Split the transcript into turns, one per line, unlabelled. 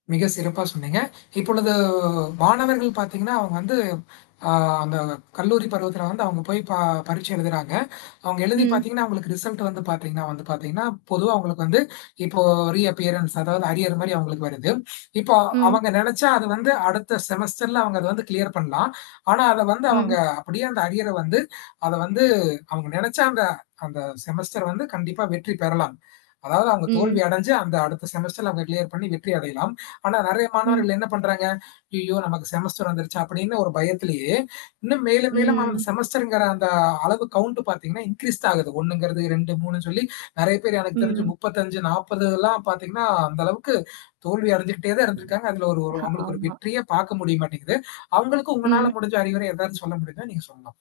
மிக சிறப்பா சொன்னீங்க. இப்பொழுது மாணவர்கள் பார்த்தீங்கன்னா, அவங்க வந்து அ அந்த கல்லூரி பருவத்தில வந்து அவங்க போய் ப பரீட்சை எழுதுறாங்க. அவங்க எழுதி
ம்.
பார்த்தீங்கன்னா, அவங்களுக்கு ரிசல்ட் வந்து பார்த்தீங்கன்னா வந்து பார்த்தீங்கன்னா, பொதுவா அவங்களுக்கு வந்து இப்போ ரீஅப்பியரன்ட்ஸ் அதாவது அரியர் மாரி அவங்களுக்கு வருது. இப்போ
ம்.
அவங்க நினச்சா அது வந்து அடுத்த செமஸ்டர்ல அவங்க அத வந்து கிளியர் பண்ணலாம். ஆனா அத வந்து அவங்க
ம்.
அப்படியே அந்த அரியரை வந்து அத வந்து அவங்க நினச்சா அந்த அந்த செமஸ்டர் வந்து கண்டிப்பா வெற்றி பெறலாம். அதாவது அவங்க தோல்வி
ம்.
அடஞ்சு அந்த அடுத்த செமஸ்டர்ல அவங்க கிளியர் பண்ணி வெற்றி அடையலாம். ஆனா நெறைய
ம்.
மாணவர்கள் என்ன பண்றாங்க? "ஐய்யய்யோ! நமக்கு செமஸ்டர் வந்துருச்சா" அப்படின்னு ஒரு பயத்திலேயே, இன்னும் மேலும், மேலும் அம்
ம்.
செமஸ்டர்ங்கிற அந்த அளவு கவுண்ட் பார்த்தீங்கன்னா, இன்க்ரீஸ் ஆகுது. 1 ங்கறது 2, 3ன்னு சொல்லி நெறைய பேர் எனக்கு தெரிஞ்சு
ம்.
இப்பல்லாம் பார்த்தீங்கன்னா, அந்த அளவுக்கு தோல்வி அடைஞ்சுகிட்டே தான் இருந்திருக்காங்க. அதுல ஒரு ஓரு
ஹ.
அவங்களுக்கு ஒரு
ஆமா.
வெற்றியே பார்க்க முடிய மாட்டேங்குது. அவங்களுக்கு உங்களால
ம்.
முடிஞ்ச அறிவுரை எதாவது சொல்ல முடியுமா நீங்க சொல்லலாம்.